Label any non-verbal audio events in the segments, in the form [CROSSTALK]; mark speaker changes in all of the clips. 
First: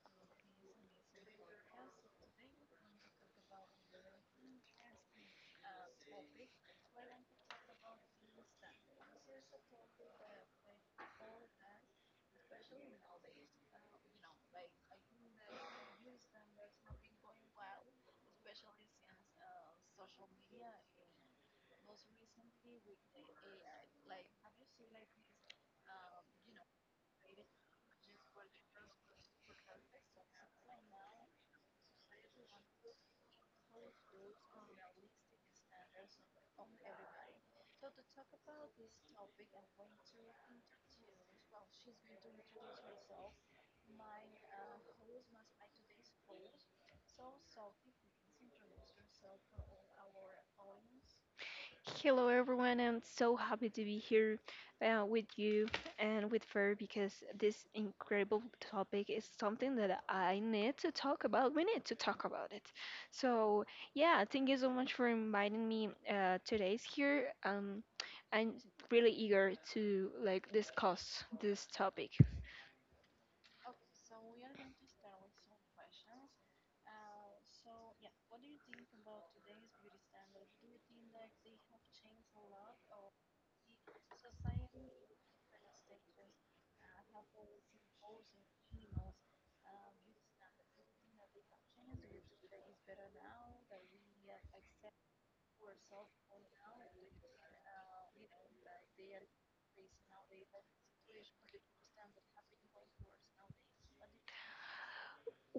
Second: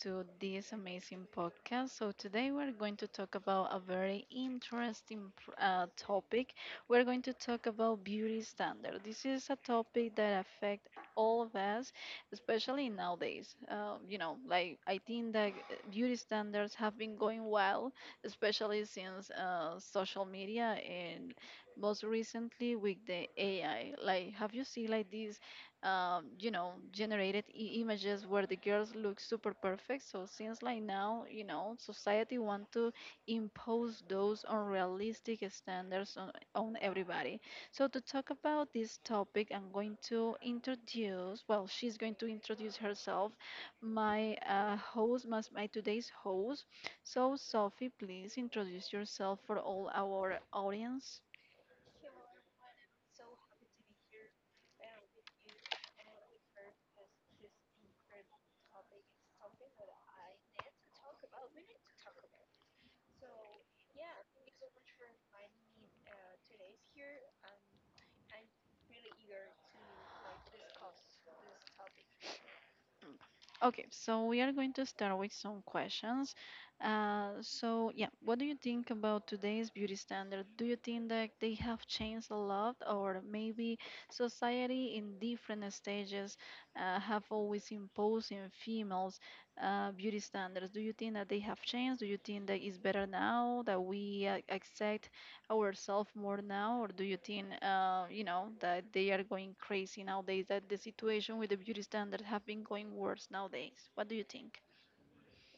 Speaker 1: to this amazing podcast. So today we're going to talk about a very interesting topic. We're going to talk about beauty standard. This is a topic that affect all of us, especially nowadays. You know, like I think that beauty standards have been going well, especially since social media and most recently with the AI. Like, have you seen like this? You know, generated images where the girls look super perfect. So since like now, you know, society want to impose those unrealistic standards on everybody. So to talk about this topic, I'm going to introduce, well, she's going to introduce herself, my host, my today's host. So Sophie, please introduce yourself for all our audience.
Speaker 2: Hello, everyone. I'm so happy to be here with you and with Fer because this incredible topic is something that I need to talk about. We need to talk about it. So, yeah, thank you so much for inviting me today's here. I'm really eager to like discuss this topic.
Speaker 1: Mm. Okay, so we are going to start with some questions. So, yeah, what do you think about today's beauty standard? Do you think that they have changed a lot, or maybe society in different stages have always imposed in females beauty standards? Do you think that they have changed? Do you think that it's better now that we accept ourselves more now, or do you think, you know, that they are going crazy nowadays? That the situation with the beauty standard have been going worse nowadays. What do you think?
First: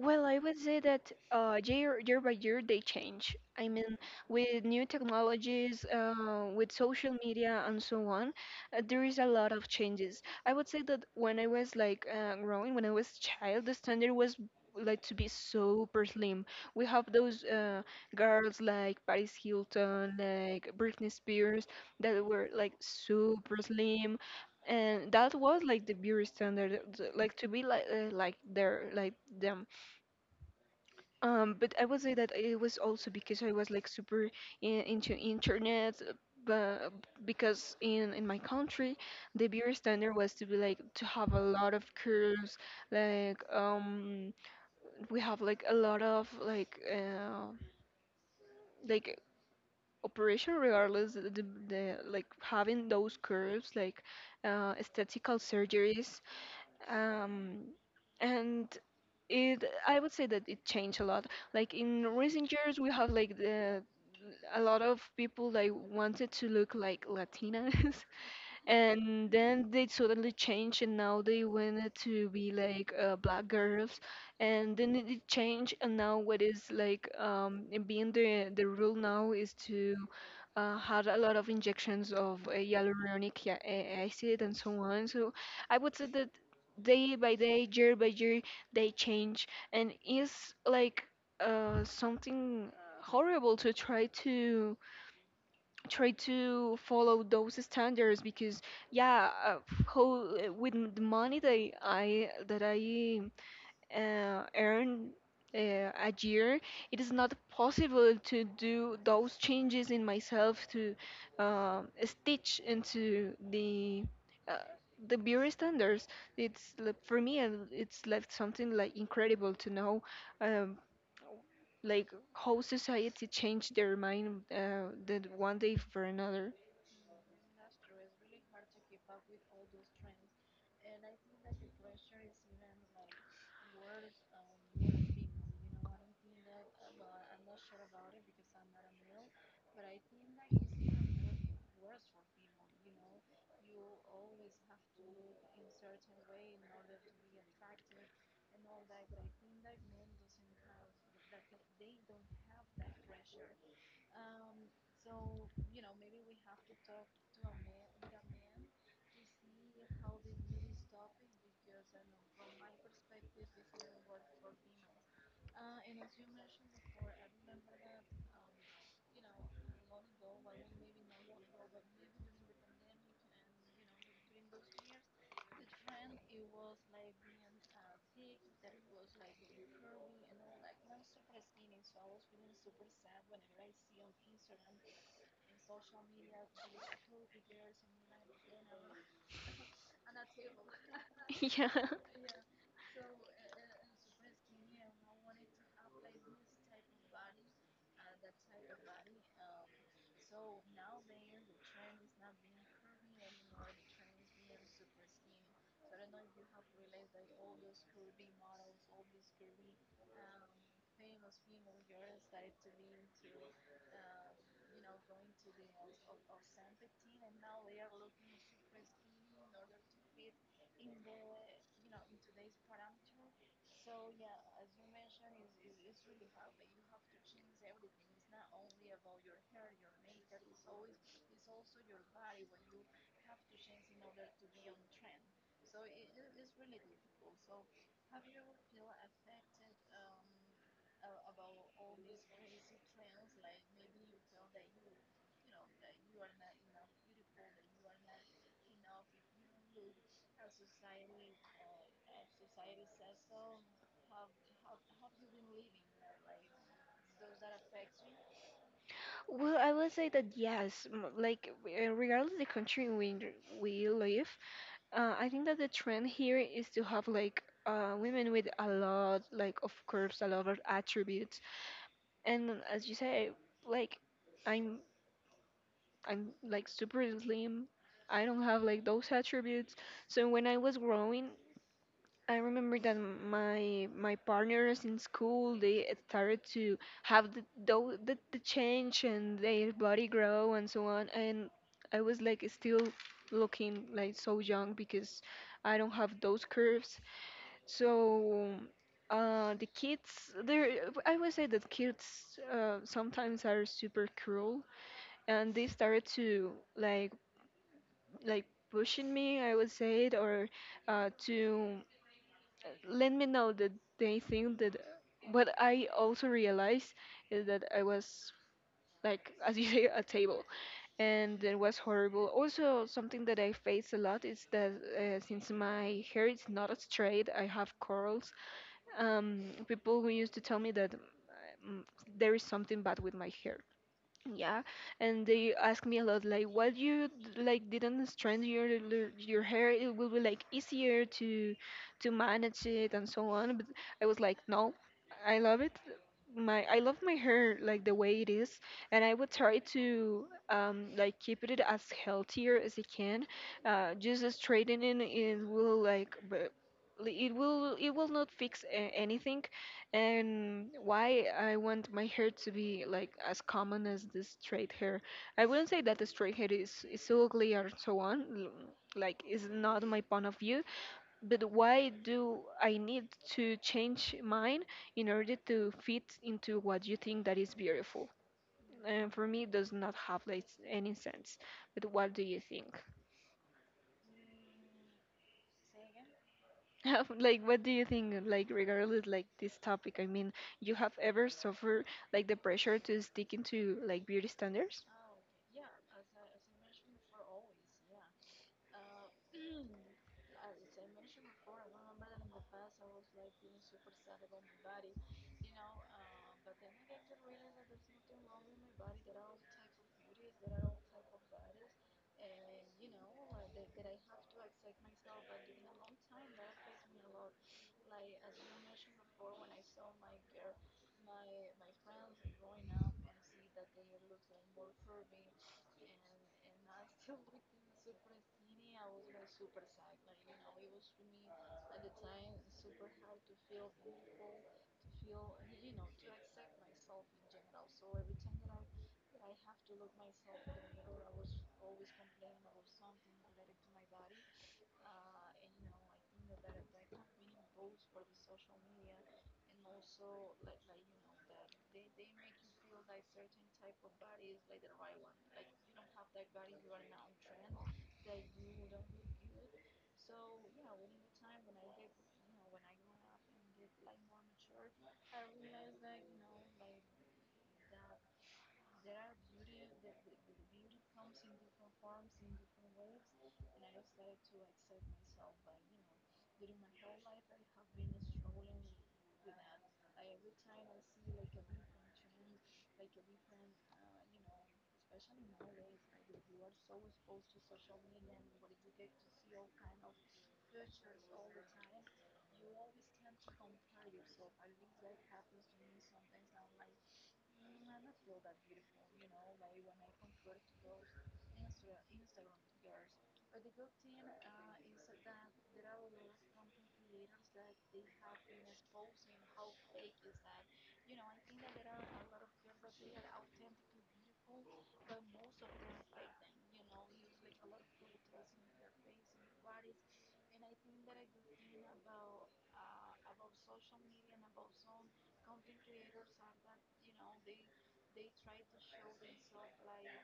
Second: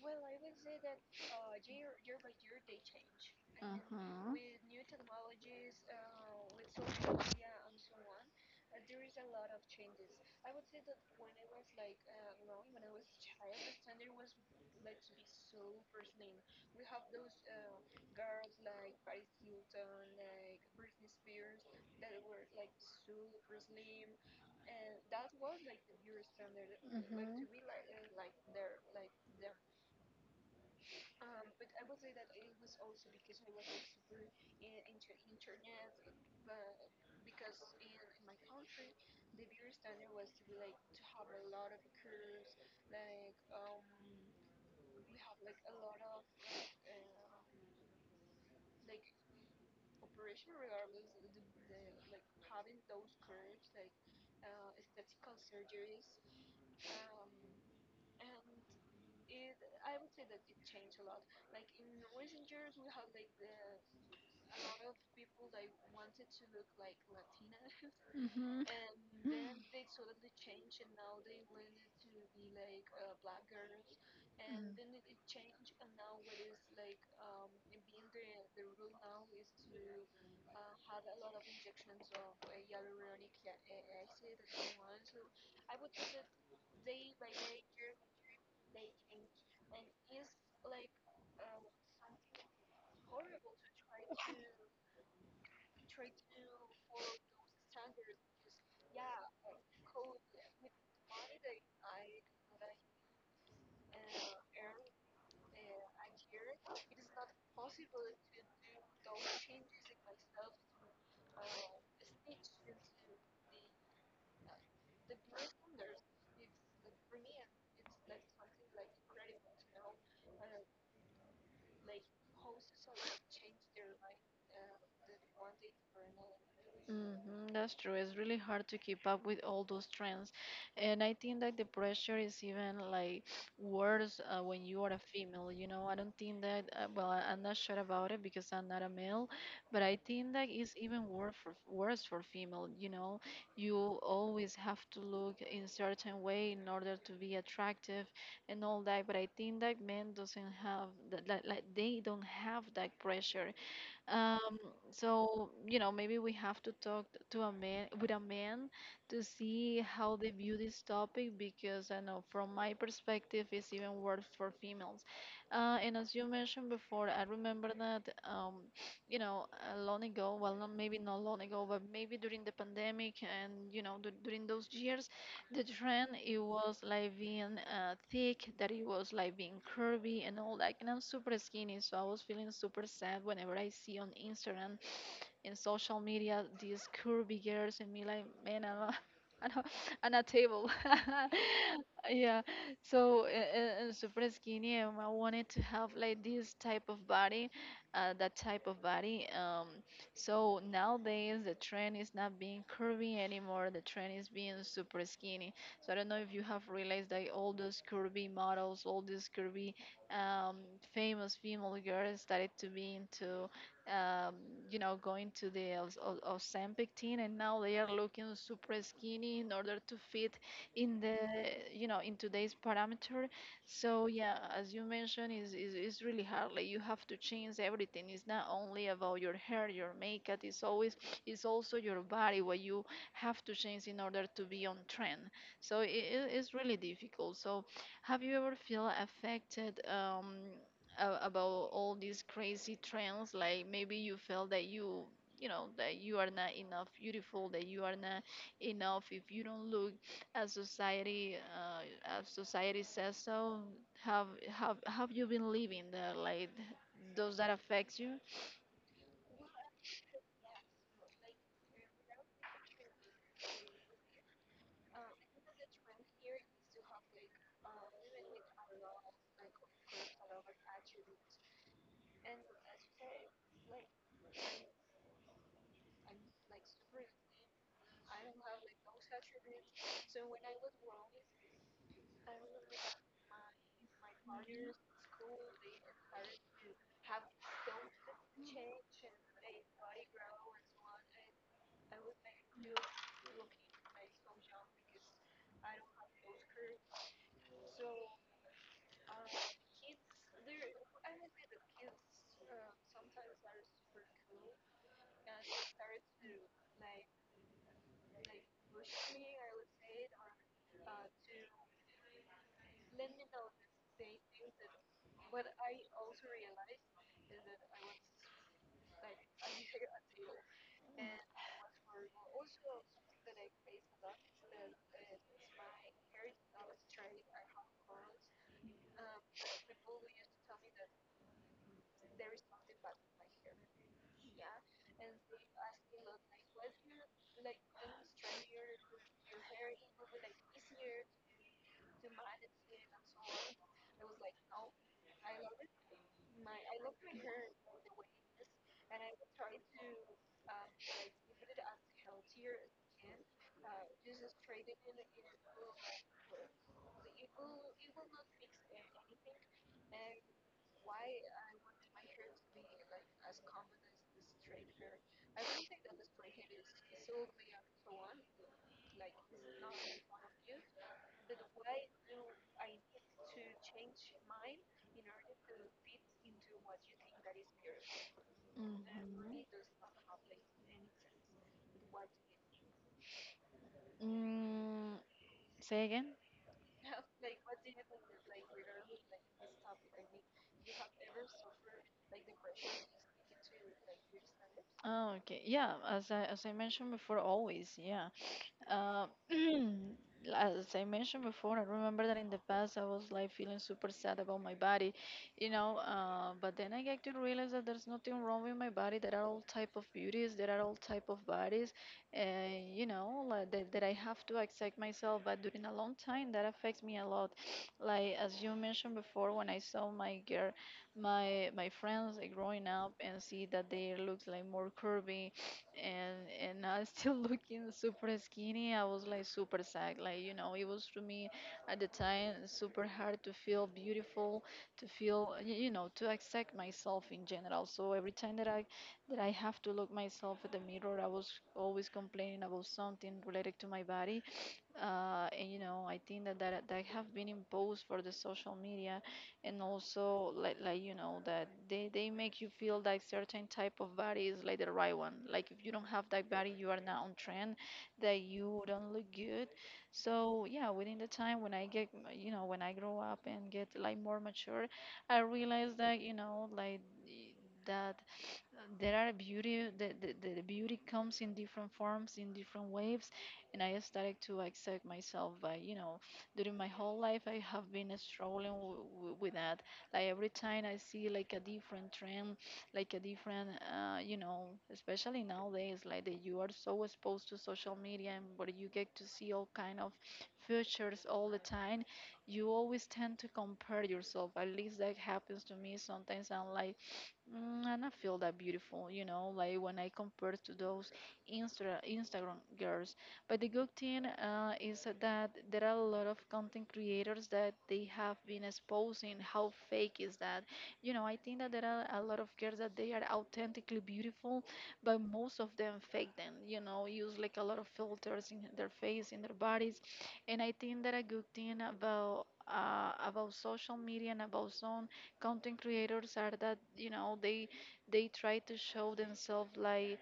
Speaker 2: Well, I would say that year by year they change. I mean,
Speaker 1: Uh-huh.
Speaker 2: with new technologies, with social media and so on, there is a lot of changes. I would say that when I was like growing, when I was child, the standard was like to be super slim. We have those girls like Paris Hilton, like Britney Spears, that were like super slim, and that was like the beauty standard, like to be like their like them. But I would say that it was also because I was like super into internet, but because in my country, the beer standard was to be like to have a lot of curves, like we have like a lot of like operation regardless the like having those curves like aesthetical surgeries um and it, I would say that it changed a lot. Like in recent years, we have like a lot of people that wanted to look like Latinas, and
Speaker 1: Mm-hmm.
Speaker 2: then they suddenly changed and now they wanted to be like black girls and then it changed and now what is like it being the rule now is to had a lot of injections of hyaluronic acid and so on. So I would say that day by day, year by year, they change, and it's like something horrible to try to try to follow those standards because yeah. How with the money that I earn uh, a year, it is not possible to do those changes in myself to stitch into uh, the beauty standards. For me, it's like something like incredible to know. Um, like how society changed their mind
Speaker 1: Mm-hmm.
Speaker 2: that one day
Speaker 1: Mm-hmm.
Speaker 2: for another. [LAUGHS]
Speaker 1: hmm that's true. It's really hard to keep up with all those trends. And I think that the pressure is even like worse when you are a female. You know, I don't think that, well, I'm not sure about it because I'm not a male, but I think that it's even worse worse for female. You know, you always have to look in certain way in order to be attractive and all that. But I think that men doesn't have that like they don't have that pressure um, so you know, maybe we have to talk to a man to see how they view this topic because I know from my perspective, it's even worse for females. And as you mentioned before, I remember that um, [SNIFFS] you know, long ago, well, not maybe not long ago, but maybe during the pandemic and you know, during those years the trend it was like being thick, that it was like being curvy and all that. And I'm super skinny, so I was feeling super sad whenever I see on Instagram in social media these curvy girls and me like [LAUGHS] I'm a, I'm a table
Speaker 2: Yeah.
Speaker 1: [LAUGHS] yeah so super skinny and I wanted to have like this type of body uh, that type of body um, so nowadays the trend is not being curvy anymore, the trend is being super skinny. So I don't know if you have realized that all those curvy models, all these curvy um, famous female girls started to be into um, you know, going to the Ozempic team, and now they are looking super skinny in order to fit in the, you know, in today's parameter. So yeah, as you mentioned, is really hard. Like you have to change everything. It's not only about your hair, your makeup. It's always, it's also your body what you have to change in order to be on trend. So it is really difficult. So have you ever feel affected? About all these crazy trends, like maybe you feel that you know that you are not enough beautiful, that you are not enough if you don't look as society says. So have you been living that, like does that affect you?
Speaker 2: Well, I would say that yes, like regardless of the country in which we live, I think that the trend here is to have like women with a lot, like of curves, a lot of attributes, and as you say, like I'm I'm like super slim. I don't have like those attributes. So when I was growing, I remember that my partners in school they started to have the the change and their body grow and so on, and I was like still looking like so young because I don't have those curves. So the kids there, I would say that kids sometimes are super cruel, and they started to like pushing me, I would say it, or to let me know that they think that what I also realized is that I was like [LAUGHS] as you say a table, and it was horrible. Also something that I face a lot is that since my hair is not as straight, I have curls. People who used to tell me that um, there is something bad with my hair, yeah, and they ask me a lot like, "What you like didn't strand your your hair? It will be like easier to manage it and so on." But I was like, "No, I love it. My I love my hair like the way it is, and I would try to like keep it as healthier as I can. Just straightening it will like." It will not fix anything, and why I want my hair to be like as common as the straight hair. I wouldn't say that the straight hair is so ugly or so on. Like is not my point of view. But why do I need to change mine in order to fit into what you think that is beautiful? And for me,
Speaker 1: Hmm.
Speaker 2: it does not have like any sense. But what do you think?
Speaker 1: Mm, say again?
Speaker 2: [LAUGHS] Like what do you think, like regardless like this topic, I mean, you have ever suffered like the pressure to stick into like beauty standards?
Speaker 1: Oh, okay, yeah, as I mentioned before, always, yeah. Uh, [CLEARS THROAT] as I mentioned before, I remember that in the past I was like feeling super sad about my body, you know. But then I get to realize that there's nothing wrong with my body. There are all type of beauties. There are all type of bodies, and you know, that I have to accept myself. But during a long time, that affects me a lot. [SNIFFS] Like as you mentioned before, when I saw my girl, my friends like, growing up and see that they look like more curvy and and I still [LAUGHS] looking super skinny. I was like super sad. Like you know, it was to me at the time super hard to feel beautiful, to feel you know, to accept myself in general. So every time that I have to look myself at the mirror, I was always complaining about something related to my body. And you know, I think that that have been imposed for the social media and also like you know that they make you feel like certain type of body is like the right one. Like if you don't have that body, you are not on trend, that you don't look good. So yeah, within the time when I get you know when I grow up and get like more mature, I realize that you know like that there are beauty the beauty comes in different forms in different waves. And I started to accept myself by you know during my whole life I have been struggling with that. Like every time I see like a different trend, like a different you know, especially nowadays like that you are so exposed to social media and where you get to see all kind of features all the time, you always tend to compare yourself. At least that happens to me. Sometimes I'm like mm, I don't feel that beautiful, you know, like when I compare to those Instagram girls. But the good thing is that there are a lot of content creators that they have been exposing how fake is that. You know, I think that there are a lot of girls that they are authentically beautiful, but most of them fake them. You know, use like a lot of filters in their face, in their bodies, and I think that a good thing about social media and about some content creators are that you know they try to show themselves like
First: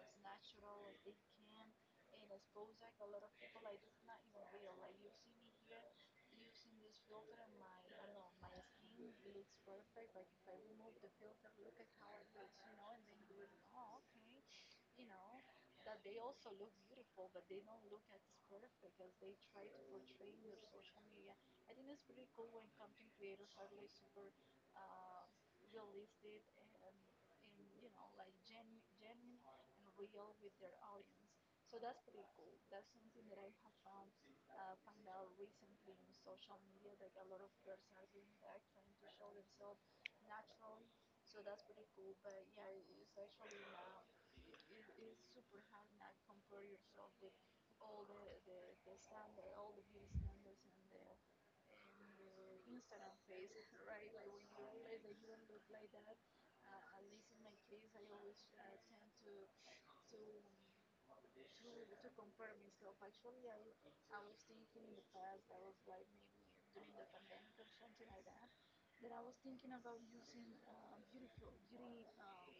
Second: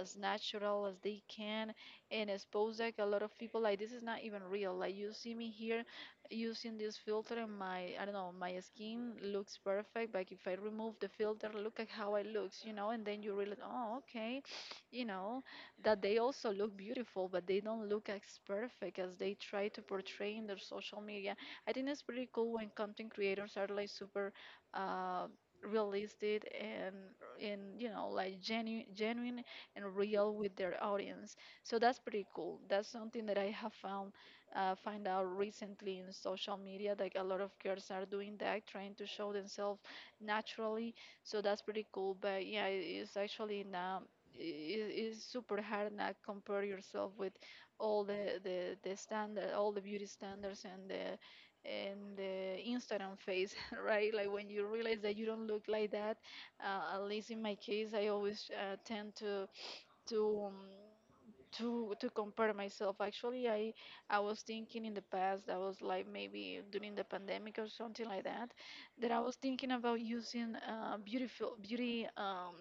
Speaker 1: as natural as they can and expose like a lot of people like this is not even real, like you see me here using this filter and my I don't know, my skin looks perfect. Like if I remove the filter, look at how I looks, you know, and then you realize, oh okay, you know, that they also look beautiful, but they don't look as perfect as they try to portray in their social media. I think it's pretty cool when content creators are like super uh realistic and you know like genuine and real with their audience. So that's pretty cool. That's something that I have found find out recently in social media. Like a lot of girls are doing that, trying to show themselves naturally. So that's pretty cool. But yeah, it's actually now it's super hard not compare yourself with all the standard, all the beauty standards and the Instagram face, [LAUGHS] right? Like when you realize that you don't look like that. At least in my case, I always tend to to um, to compare myself. Actually, I was thinking in the past, I was like maybe during the pandemic or something like that, that I was thinking about using beautiful beauty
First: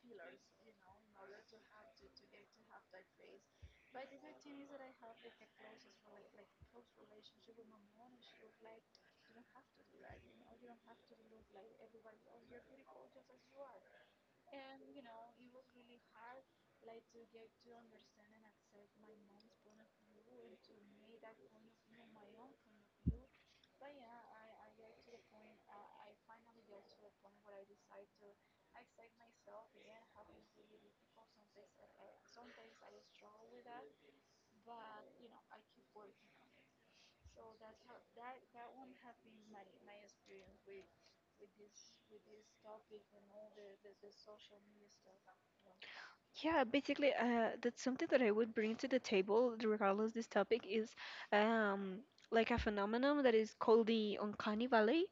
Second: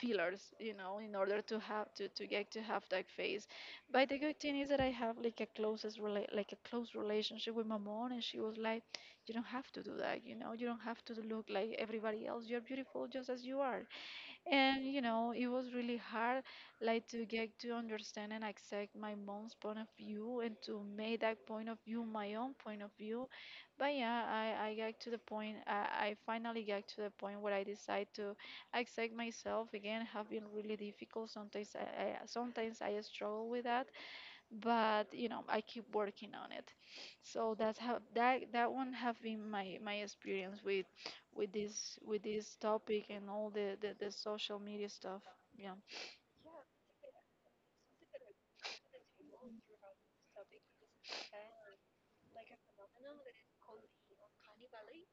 Speaker 1: fillers, you know, in order to have to get to have that face. But the good thing is that I have like a close relationship with my mom, and she was like, you don't have to do that, you know, you don't have to look like everybody else. You're beautiful just as you are. And you know, it was really hard like to get to understand and accept my mom's point of view and to make that point of view my own point of view. But yeah, I got to the point I finally got to the point where I decide to accept myself again have been really difficult. I sometimes I struggle with that but you know I keep working on it. So that's how that one have been my experience with with this topic and all the social media stuff. Yeah.
Speaker 2: Yeah, basically that's something that I would bring to the table regardless this topic is um like a phenomenon that is called the uncanny valley.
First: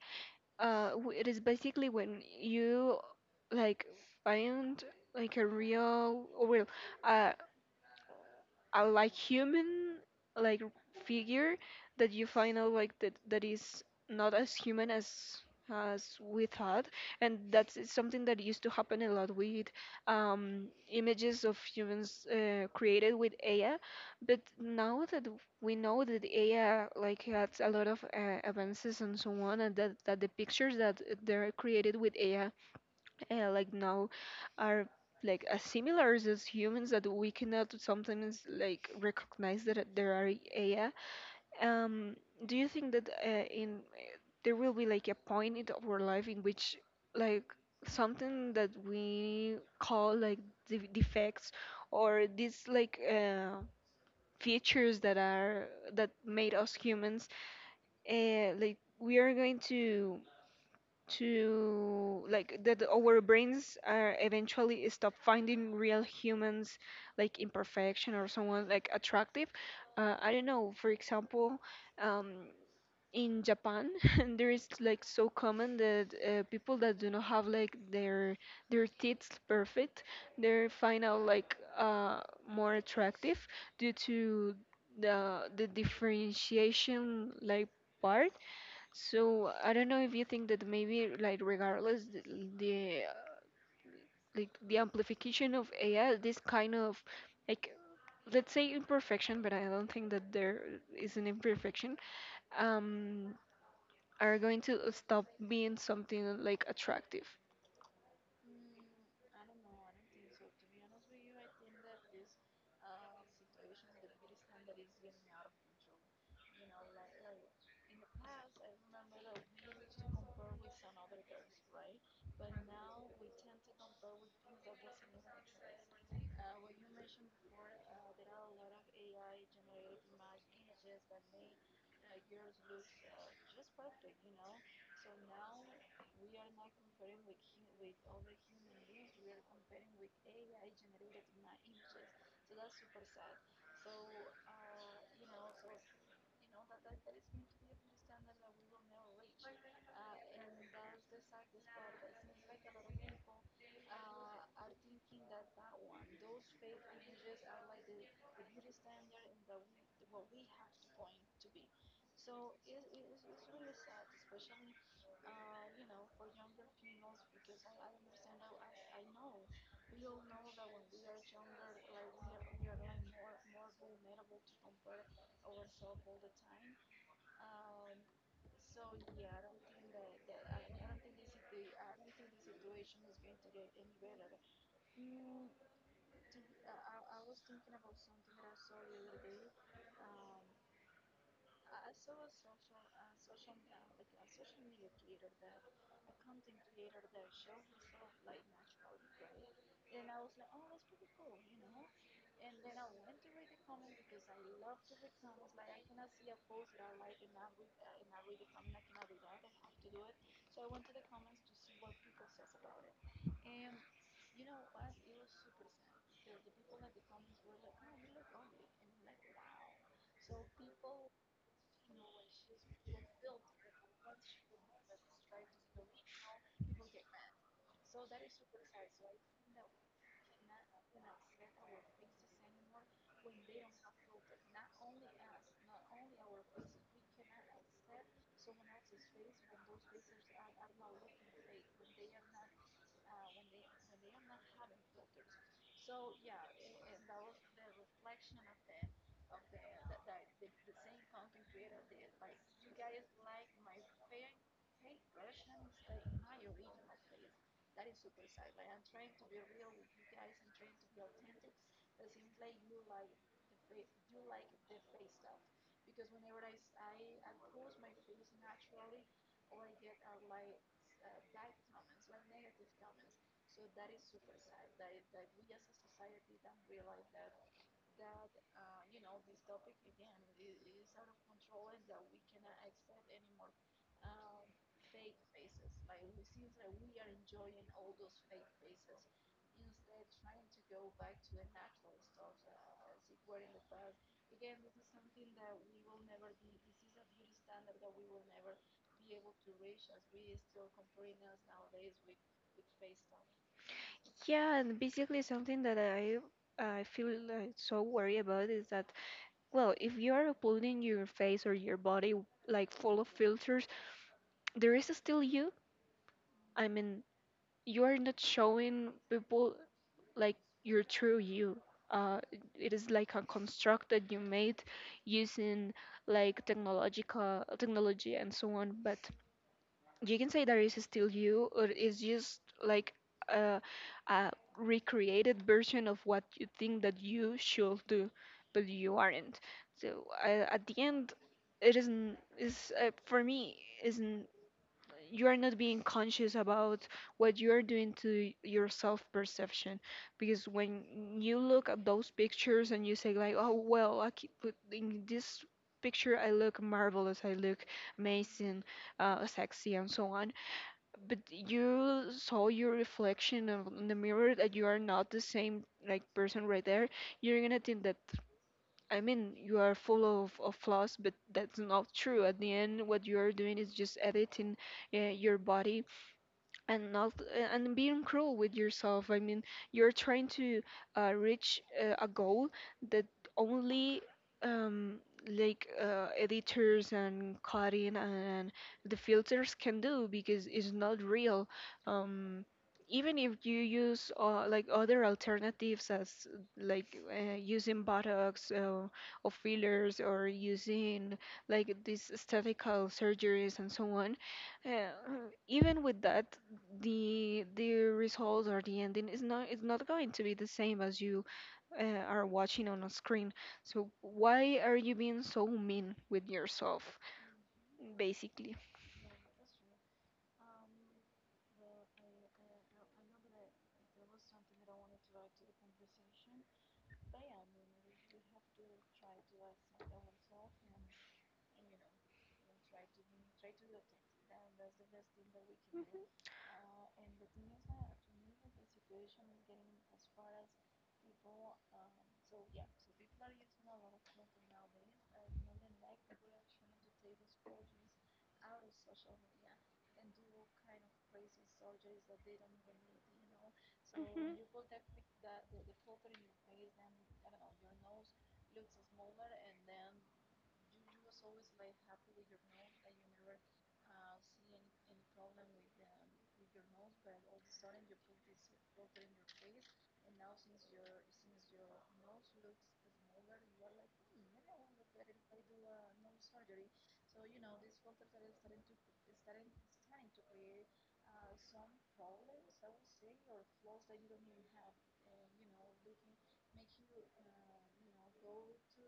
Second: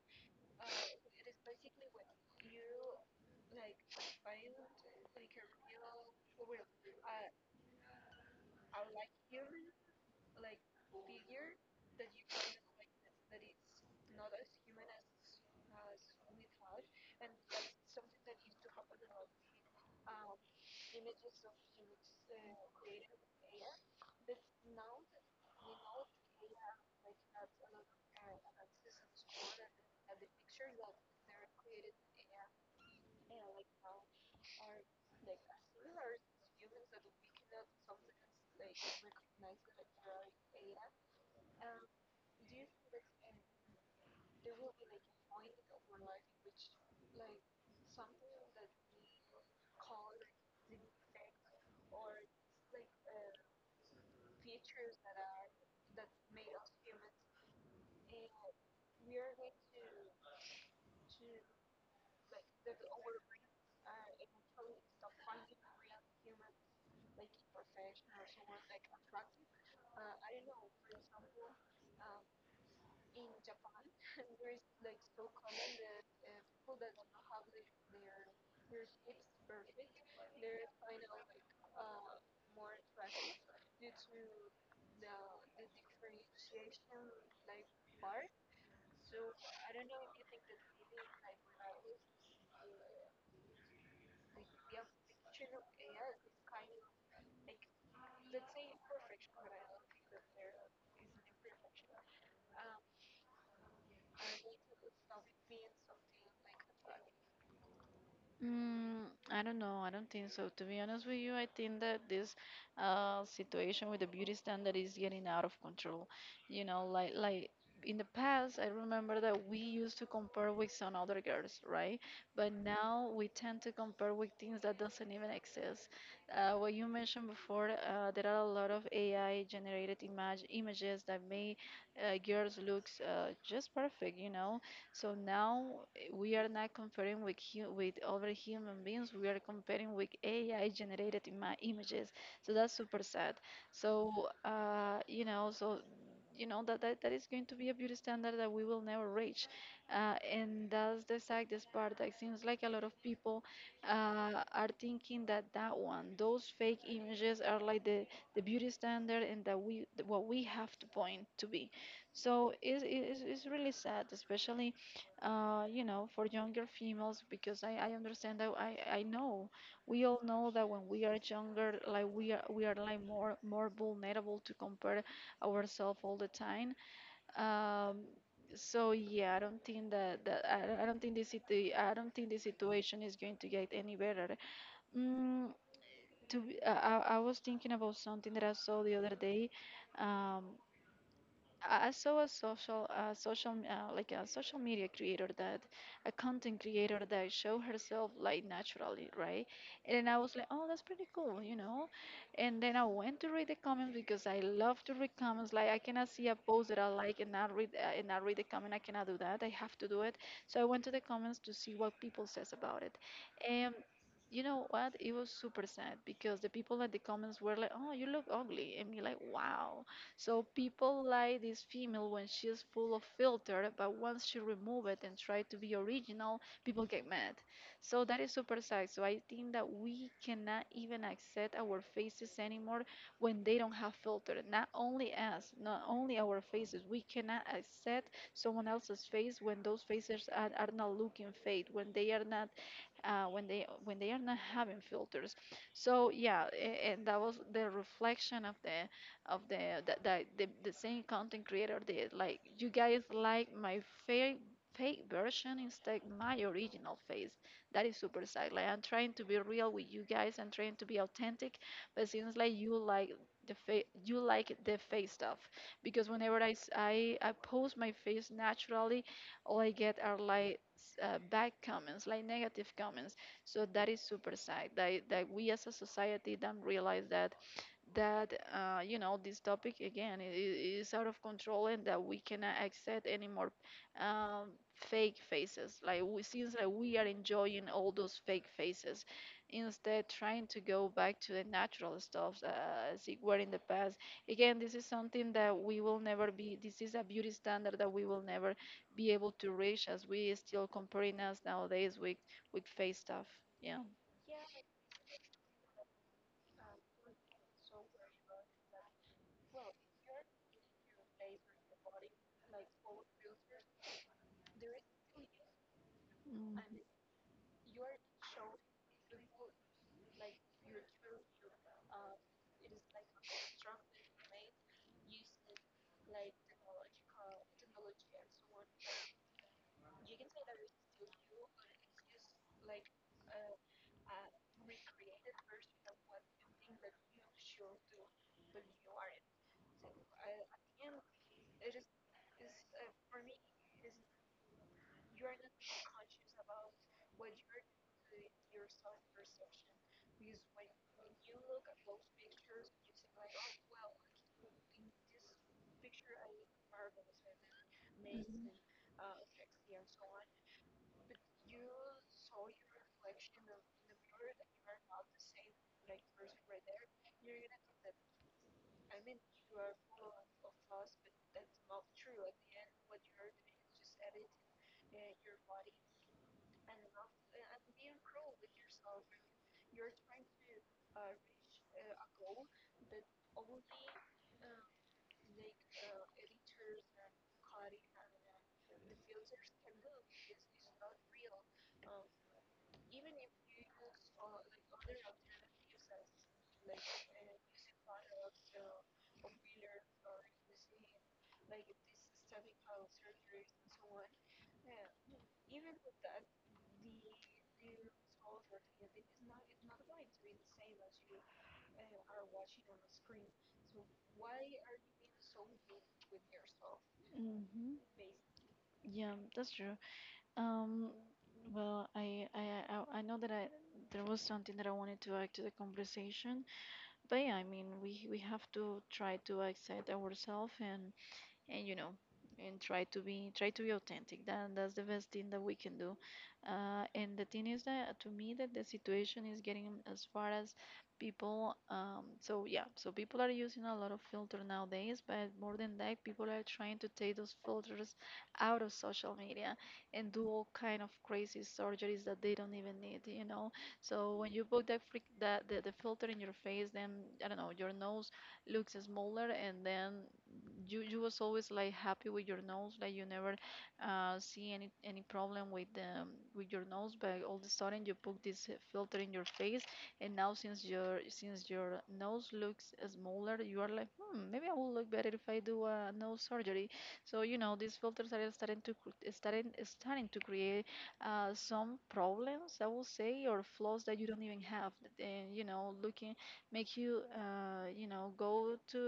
Speaker 2: It is basically when you like find like a real or well uh, a like human like figure that you find out like that that is not as human as we thought. And that's is something that used to happen a lot with images of humans created with AI, but now that we know that AI like has a lot of advances and so on, and that the pictures that they're created with AI like now are like as similar as humans that we cannot sometimes like recognize that there are AI. Um, do you think that there will be like a point in our life in which like something that we call like defects or these like features that are that made us humans like we are going to like that our brains are eventually stop finding real humans like imperfection or someone like attractive? I don't know, for example, um, in Japan [LAUGHS] there is like so common that people that do not have like their teeth perfect, they're find out like more attractive due to the differentiation like part. So I don't know if you think that maybe like regardless the like the amplification of AI, this kind of like, let's say, imperfection, but I don't think that there is an imperfection, um, are going to stop being something like attractive.
Speaker 1: Mm, I don't know. I don't think so. To be honest with you, I think that this situation with the beauty standard is getting out of control. You know, like in the past, I remember that we used to compare with some other girls, right? But now we tend to compare with things that doesn't even exist. What you mentioned before, there are a lot of AI generated images that make girls looks just perfect. You know, so now, we are not comparing with with other human beings. We are comparing with AI generated images. So that's super sad. So you know that is going to be a beauty standard that we will never reach, and that's the saddest part. That seems like a lot of people are thinking that that one, those fake images, are like the beauty standard, and that we what we have to point to be. So it's really sad, especially you know, for younger females, because I understand that I know we all know that when we are younger, like we are like more vulnerable to compare ourselves all the time. Um, so yeah, I don't think that, that I don't think this situ- I don't think the situation is going to get any better. Mm, to be, I was thinking about something that I saw the other day. Um, I saw a social, social, m- like a social media creator a content creator that show herself like naturally, right? And I was like, oh, that's pretty cool. And then I went to read the comments because I love to read comments. Like I cannot see a post that I like and not read the comment. I cannot do that. I have to do it. So I went to the comments to see what people says about it. And you know what? It was super sad because the people at the comments were like, "Oh, you look ugly," and me like, "Wow." So people like this female when she's full of filter, but once she remove it and try to be original, people get mad. So that is super sad. So I think that we cannot even accept our faces anymore when they don't have filter. Not only us, not only our faces. We cannot accept someone else's face when those faces are not looking fake, when they are not when they when they are not having filters. So yeah, and that was the reflection of the of the same content creator did. Like you guys like my fake fake version instead my original face. That is super sad. Like I'm trying to be real with you guys and trying to be authentic, but seems like you like the face stuff because whenever I, s- I post my face naturally all I get are like bad comments, like negative comments. So that is super sad that we as a society don't realize that that you know this topic again is out of control and that we cannot accept any more fake faces like we seems like we are enjoying all those fake faces instead trying to go back to the natural stuff as it were in the past. Again, this is a beauty standard that we will never be able to reach, as we still comparing us nowadays with fake stuff. Yeah.
Speaker 2: Yeah, and basically something that I feel like so worried about is that, well, if you are uploading your face or your body like full of filters, there is still you. I
Speaker 1: Mm-hmm.
Speaker 2: mean, you're not showing people like your true you. Uh, it is like a construct that you made using like technological technology and so on. But you can say that is still you, or it's just like a, a recreated version of what you think that you should do, but you aren't. So at the end, it isn't. Is for me isn't. You're not being conscious about what you're doing to your self perception, because when you look at those pictures and you say like, oh well, I keep put in this picture I look marvelous, I look amazing, sexy and so on, but you saw your reflection in the mirror that you are not the same like person right there, you're gonna think that, I mean, you are full of flaws, but that's not true. At the end, what you are doing is just editing your body, and not and being cruel with yourself. I mean, you're trying to reach a goal that only um, like editors and cutting and the filters can do, because it's not real. um, Even if you use like other alternatives as like using botox, or fillers, or using like these aesthetical surgeries and so on, uh, even with that, the result or the ending is not, it's not going to be the same as you are watching on a screen. So why are you being so mean with yourself,
Speaker 1: Hmm.
Speaker 2: basically?
Speaker 1: Yeah, that's true. Um, well, I know that I there was something that I wanted to add to the conversation, but yeah, I mean, we have to try to accept ourselves and you know and try to be authentic. That that's the best thing that we can do. And the thing is that to me that the situation is getting as far as people. So yeah, so people are using a lot of filter nowadays, but more than that, people are trying to take those filters out of social media and do all kind of crazy surgeries that they don't even need, you know. So when
Speaker 2: Mhm.
Speaker 1: you put that freak that the filter in your face, then I don't know, your nose looks smaller, and then you was always like happy with your nose, like you never see any problem with your nose. But all of a sudden you put this filter in your face, and now since your nose looks smaller, you are like, hmm, maybe I will look better if I do a nose surgery. So you know, these filters are starting to create some problems, I will say, or flaws that you don't even have. And you know, looking make you you know go to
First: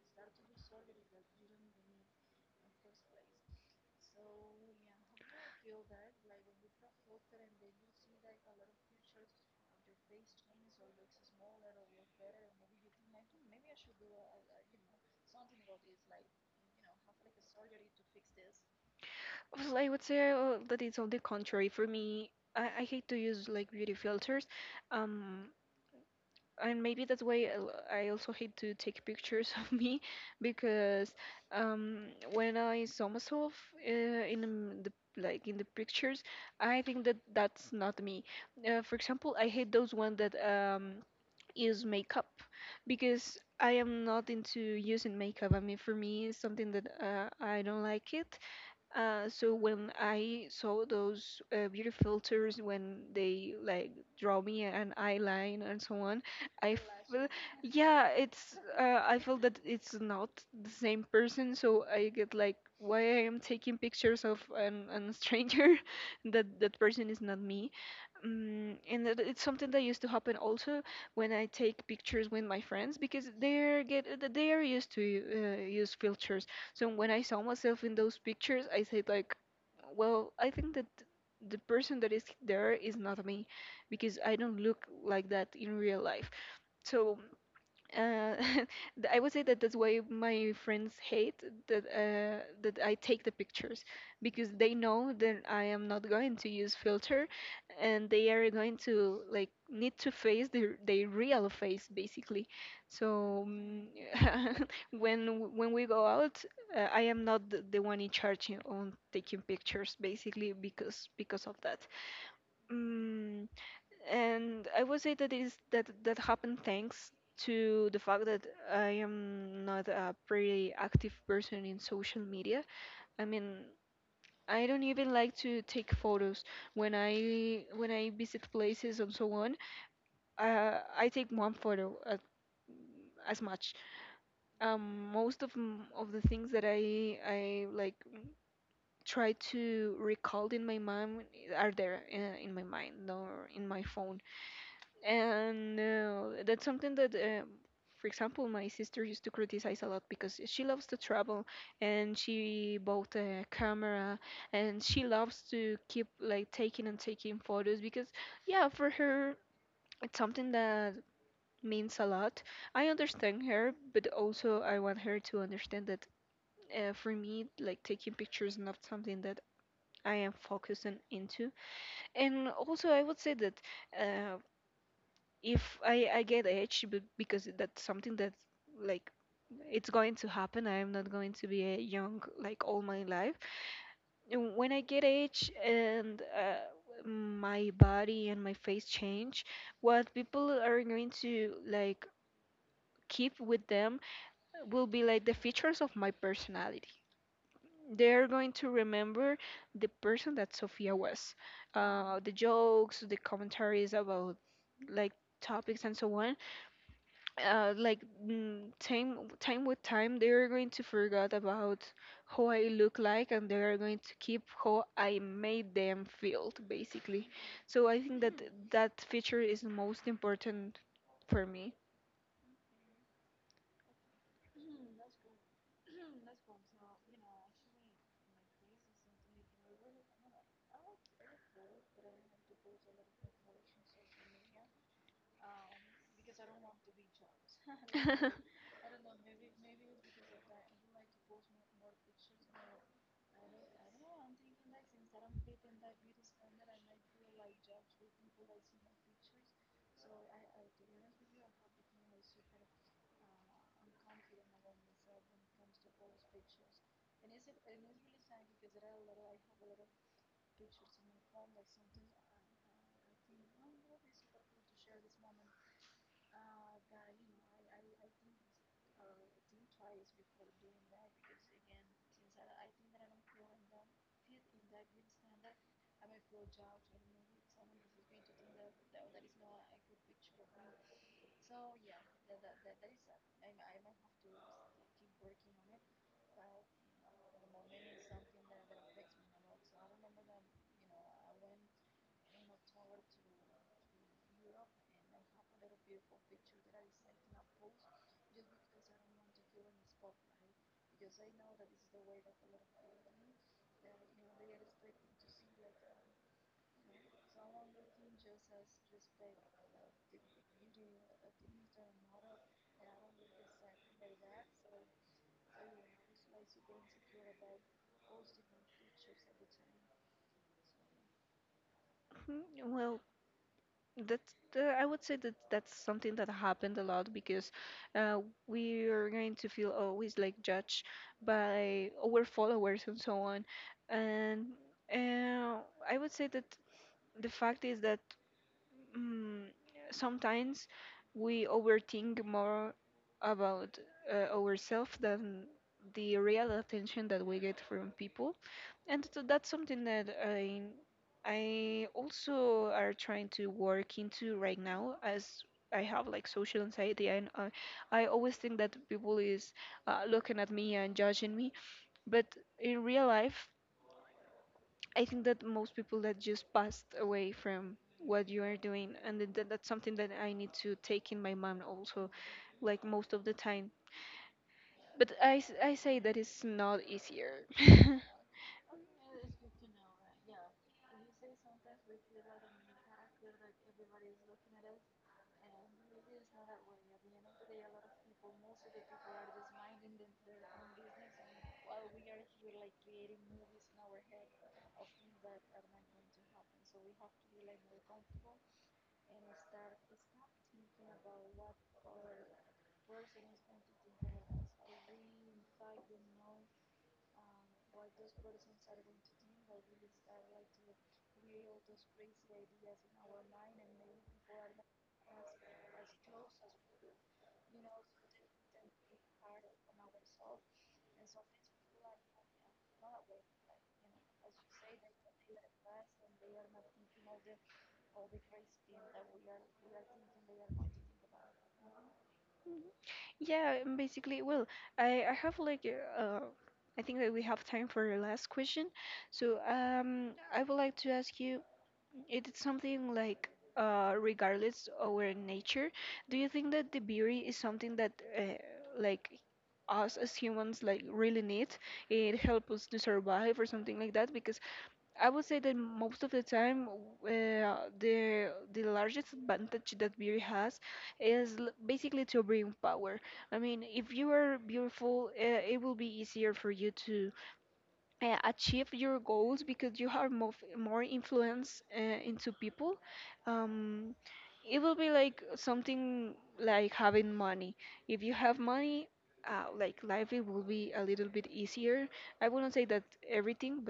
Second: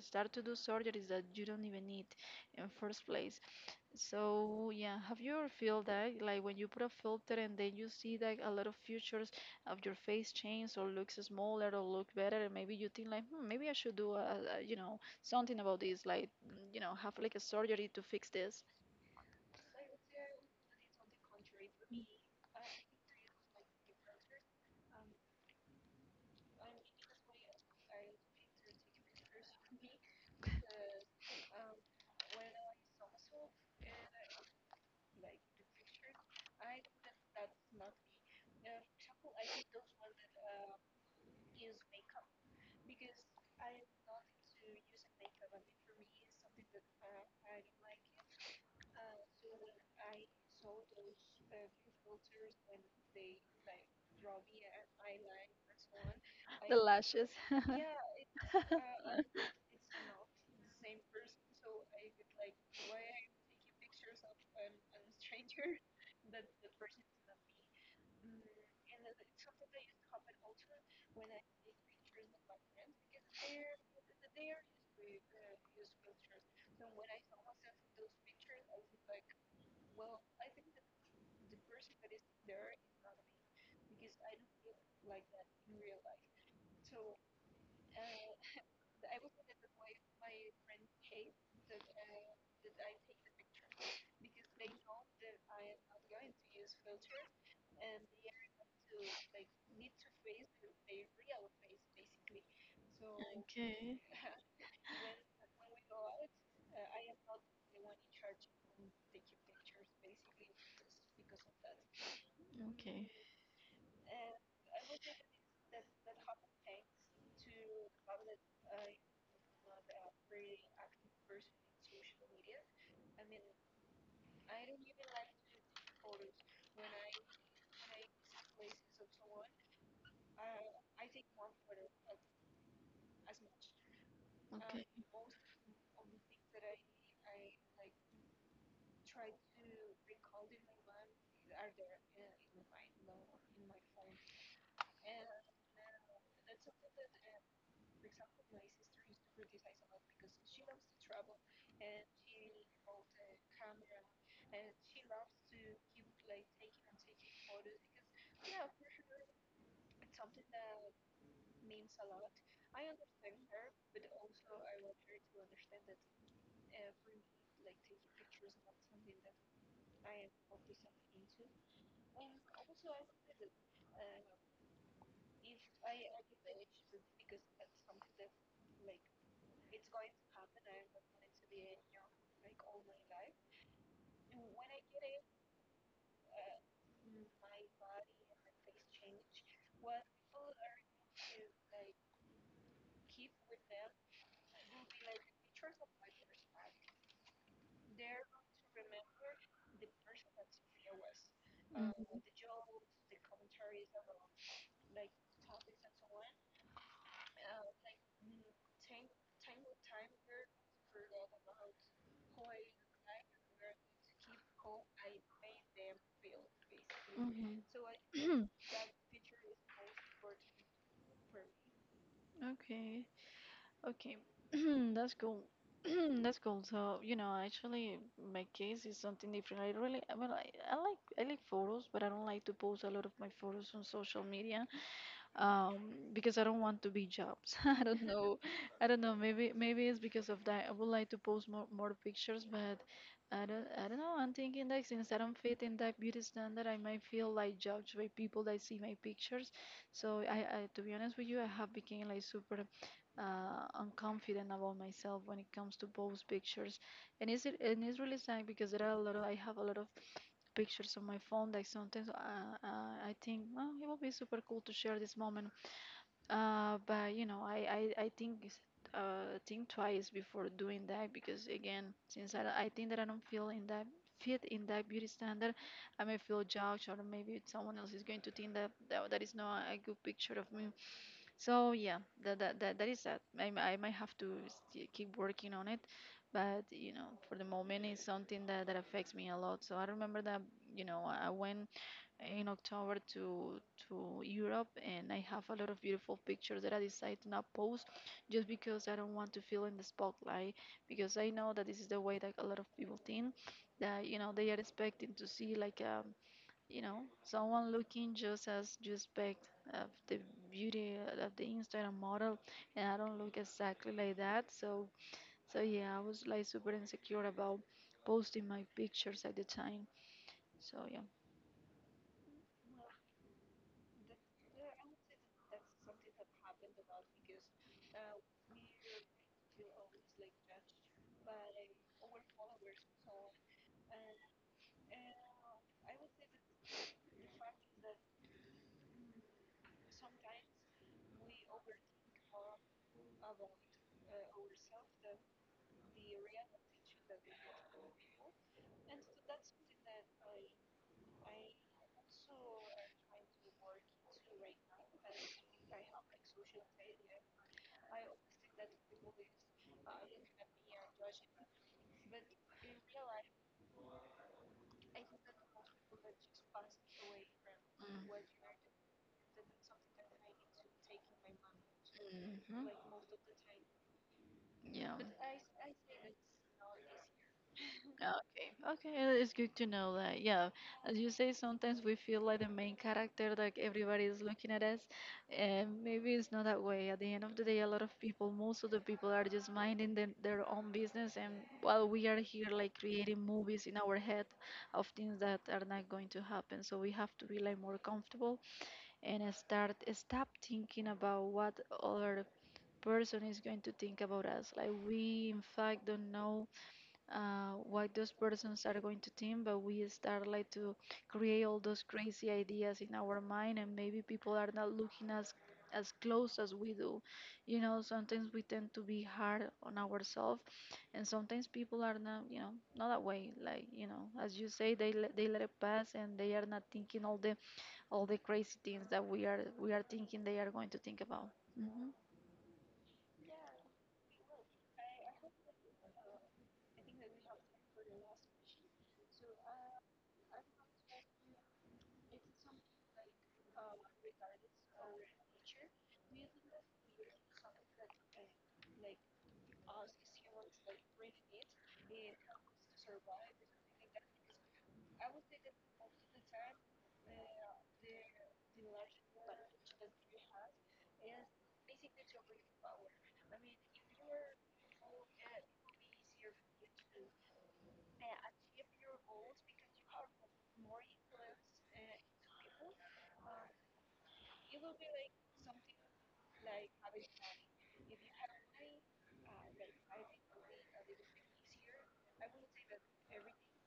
Speaker 1: start to do surgeries that you don't even need in first place. So yeah, have you ever feel that, like when you put a filter and then you see that a lot of features of your face change or looks smaller or look better, and maybe you think like, hmm, maybe I should do a, you know, something about this, like mm, you know, have like a surgery to fix this?
Speaker 2: Well, I would say that it's on the contrary. For me, I hate to use like beauty filters. Um, and maybe that's why I also hate to take pictures [LAUGHS] of me, because um, when I saw myself in the like in the pictures, I think that that's not me. For example, I hate those one that use makeup, because I am not into using makeup. I mean, for me, it's something that I don't like it. So when I saw those beauty filters, when they like draw me an eyeline and so on,
Speaker 1: [LAUGHS]
Speaker 2: I
Speaker 1: The
Speaker 2: feel,
Speaker 1: lashes. [LAUGHS]
Speaker 2: yeah, it's I feel that it's not the same person. So I get like, why I am taking pictures of an stranger, [LAUGHS] that that person is not me. And that it's something that used to happen also when I take pictures with my friends because they are used to use filters, so when I saw myself in those pictures, I said like, well, I think that the person that is there is not me because I don't look like that in real life. So uh, [LAUGHS] th- I would say that that's why my friends hate that that I take the pictures because they know that I am not going to use filter, and they are going to like need to face their real face basically. So
Speaker 1: Okay,
Speaker 2: [LAUGHS] when when we go out, I am not the one in charge on taking pictures basically because of that.
Speaker 1: okay,
Speaker 2: Mm, and I would say that is that that happened thanks to the fact that I am not a pretty active person in social media. I mean, I don't even like to take photos when I visit places and so on. I take one photo at, as much.
Speaker 1: okay.
Speaker 2: Most of of the things that I like try to recall in my mind are there in my mind or in my phone. And that's something that, for example, my sister used to criticize a lot because she loves to travel and she bought a camera and she loves to keep like taking and taking photos because, yeah, for her, it's something that means a lot. I understand her, but also I want her to understand that for me, like taking pictures is not something that I am focusing into. And also, I would say that. Uh, if I get aged because that's something that like it's going to happen. I am not going to be a young like all my life. And when I get aged and my body and my face change, what people are going to like keep with them will be like the features of my personality. They're going to remember the person that Sophia was,
Speaker 1: Mhm.
Speaker 2: the jokes, the commentaries about like topics and so on, uh, like time with time they are going to forget about how I look like and they are going to keep how I made them feel basically.
Speaker 1: Mm-hmm.
Speaker 2: So I think that
Speaker 1: [CLEARS THROAT]
Speaker 2: that feature is the most important for me.
Speaker 1: Okay. Okay. [CLEARS THROAT] That's cool. [CLEARS THROAT] That's cool. So, you know, actually, my case is something different. I really, I mean, I like photos, but I don't like to post a lot of my photos on social media. um because I don't want to be jobs. [LAUGHS] i don't know
Speaker 2: [LAUGHS]
Speaker 1: i don't know maybe it's because of that. I would like to post more pictures, but I don't know, I'm thinking that since I don't fit in that beauty standard, I might feel like judged by people that see my pictures. So I, to be honest with you, I have become like super unconfident about myself when it comes to post pictures. And it's really sad because there are a lot of I have a lot of pictures on my phone that sometimes I think, oh, it would be super cool to share this moment, but you know, I think twice before doing that, because again, since I think that I don't feel in that fit in that beauty standard, I may feel judged, or maybe someone else is going to think that is not a good picture of me. So yeah, that is that. I might have to keep working on it, but you know, for the moment, it's something that affects me a lot. So I remember that I went in October to Europe, and I have a lot of beautiful pictures that I decide to not post just because I don't want to feel in the spotlight. Because I know that this is the way that a lot of people think that they are expecting to see, someone looking just as you expect of the beauty of the Instagram model, and I don't look exactly like that. so yeah, I was like super insecure about posting my pictures at the time. So yeah.
Speaker 2: Well, I would say that that's something that happened a lot because uh, we are going to feel always like judged by our followers and so on. And uh, I would say that the fact is that um, sometimes we overthink more about ourselves than the real attention that we get from people. And so that's something that I also are trying to work into right now as I have like social anxiety I always think that people is looking at me and judging me, but in real life, I think that most people that just passed away from what you are doing and that's something that I need to take in my mind also
Speaker 1: Mm. Mhm.
Speaker 2: like most of the time.
Speaker 1: Yeah.
Speaker 2: But I say that it's not easier. [LAUGHS]
Speaker 1: Okay. Okay, it's good to know that. Yeah, as you say, sometimes we feel like the main character, like everybody is looking at us, and maybe it's not that way. At the end of the day, a lot of people, most of the people, are just minding them, their own business, and while we are here, like creating movies in our head of things that are not going to happen, so we have to be like more comfortable and I start stop thinking about what other person is going to think about us. Like we in fact don't know what those persons are going to think, but we start like to create all those crazy ideas in our mind, and maybe people are not looking as close as we do. You know, sometimes we tend to be hard on ourselves, and sometimes people are not, not that way. Like you know, as you say, they let it pass, and they are not thinking all the crazy things that we are thinking they are going to think about. Hmm.
Speaker 2: Yeah, basically, well, I have like I think that we have time for the last question. So I would like to ask you, it is something like regardless our nature, do you think that the beauty is something that uh, like us as humans like really need? It helps us to survive or something like that? Because I would say that most of the time, the largest advantage that beauty has is basically to bring power. I mean, if you are beautiful, it will be easier for you to achieve your goals because you have more influence into people. Um, it will be like something like having money. If you have money, like life, it will be a little bit easier. I wouldn't say that everything,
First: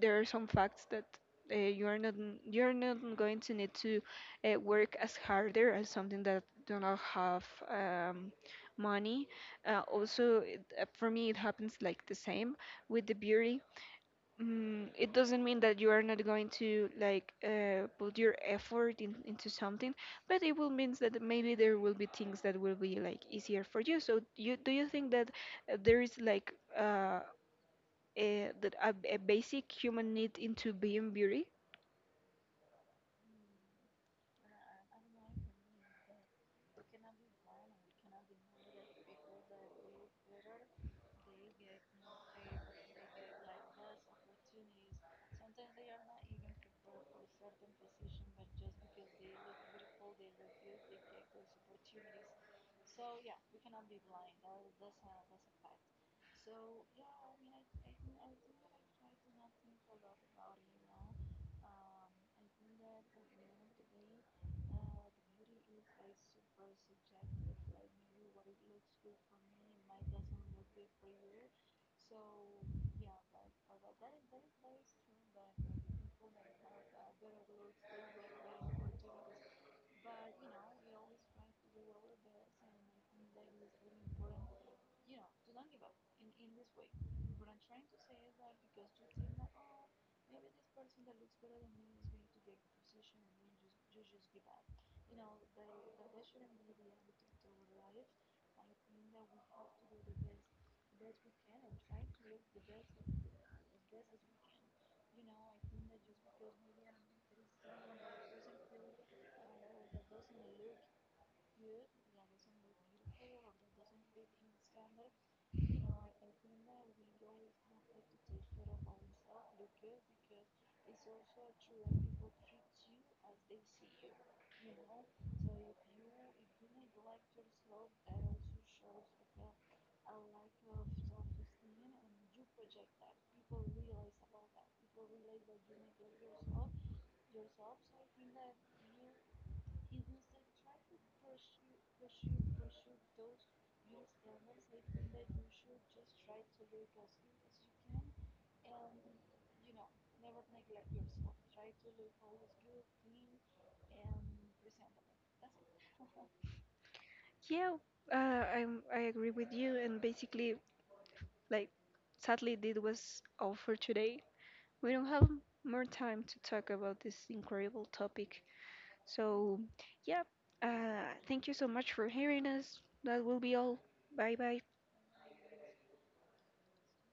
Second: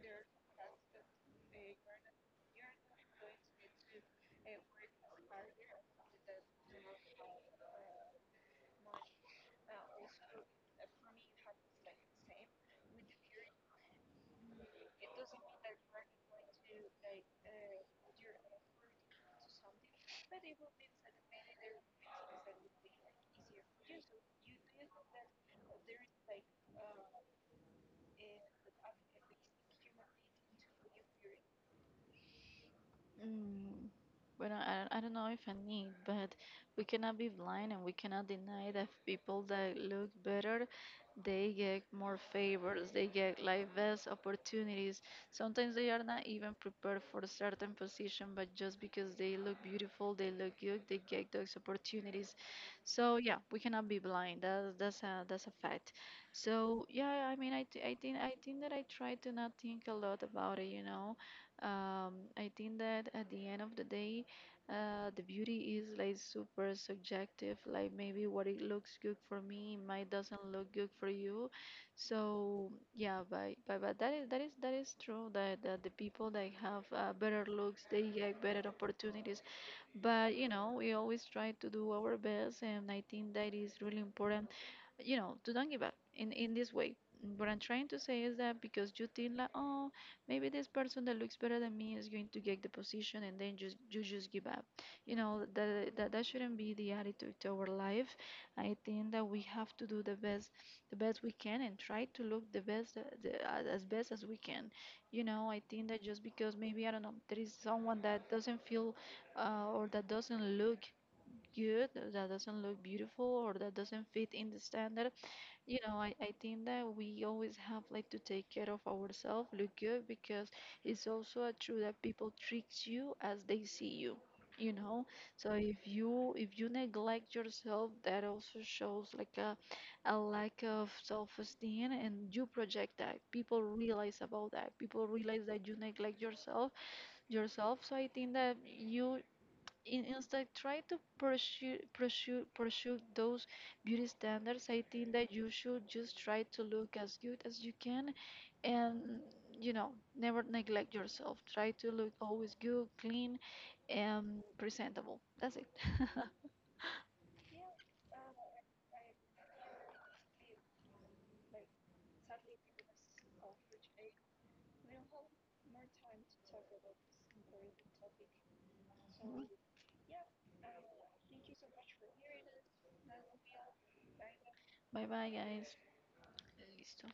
Speaker 2: there are some facts that you are not n- you're not going to need to work as harder as something that do not have um, money. Also, for me, it happens like the same with the beauty. It doesn't mean that you are not going to like put your effort into something, but it will means that maybe there will be things that will be like easier for you. So, you do you think that there is like a basic human need into being beauty.
Speaker 1: Mm, but I don't know if I need, but we cannot be blind and we cannot deny that people that look better, they get more favors, they get like best opportunities. Sometimes they are not even prepared for a certain position, but just because they look beautiful, they look good, they get those opportunities. So yeah, we cannot be blind. That's a fact. So yeah, I mean, I think that I try to not think a lot about it. I think that at the end of the day, the beauty is like super subjective. Like maybe what it looks good for me might doesn't look good for you. So yeah, but that is true. That the people that have better looks, they get better opportunities. But you know, we always try to do our best, and I think that is really important, to don't give up in this way. What I'm trying to say is that because you think like, oh, maybe this person that looks better than me is going to get the position, and then just you just give up. You know that shouldn't be the attitude to our life. I think that we have to do the best we can, and try to look the best, as best as we can. You know, I think that just because, maybe, I don't know, there is someone that doesn't feel or that doesn't look good, or that doesn't look beautiful, or that doesn't fit in the standard. You know, I think that we always have like to take care of ourselves, look good, because it's also a true that people treat you as they see you. You know, so if you neglect yourself, that also shows like a lack of self-esteem, and you project that. People realize about that. People realize that you neglect yourself, so I think that you, instead try to pursue those beauty standards, I think that you should just try to look as good as you can, and you know, never neglect yourself. Try to look always good, clean, and presentable. That's it. [LAUGHS]
Speaker 2: Yeah, uh, I I agree with you. And basically, like sadly, this was all for today. We don't have more time to talk about this incredible topic. So yeah, thank you so much for hearing us. That will be all. Bye bye.
Speaker 1: Bye bye, guys. Listo.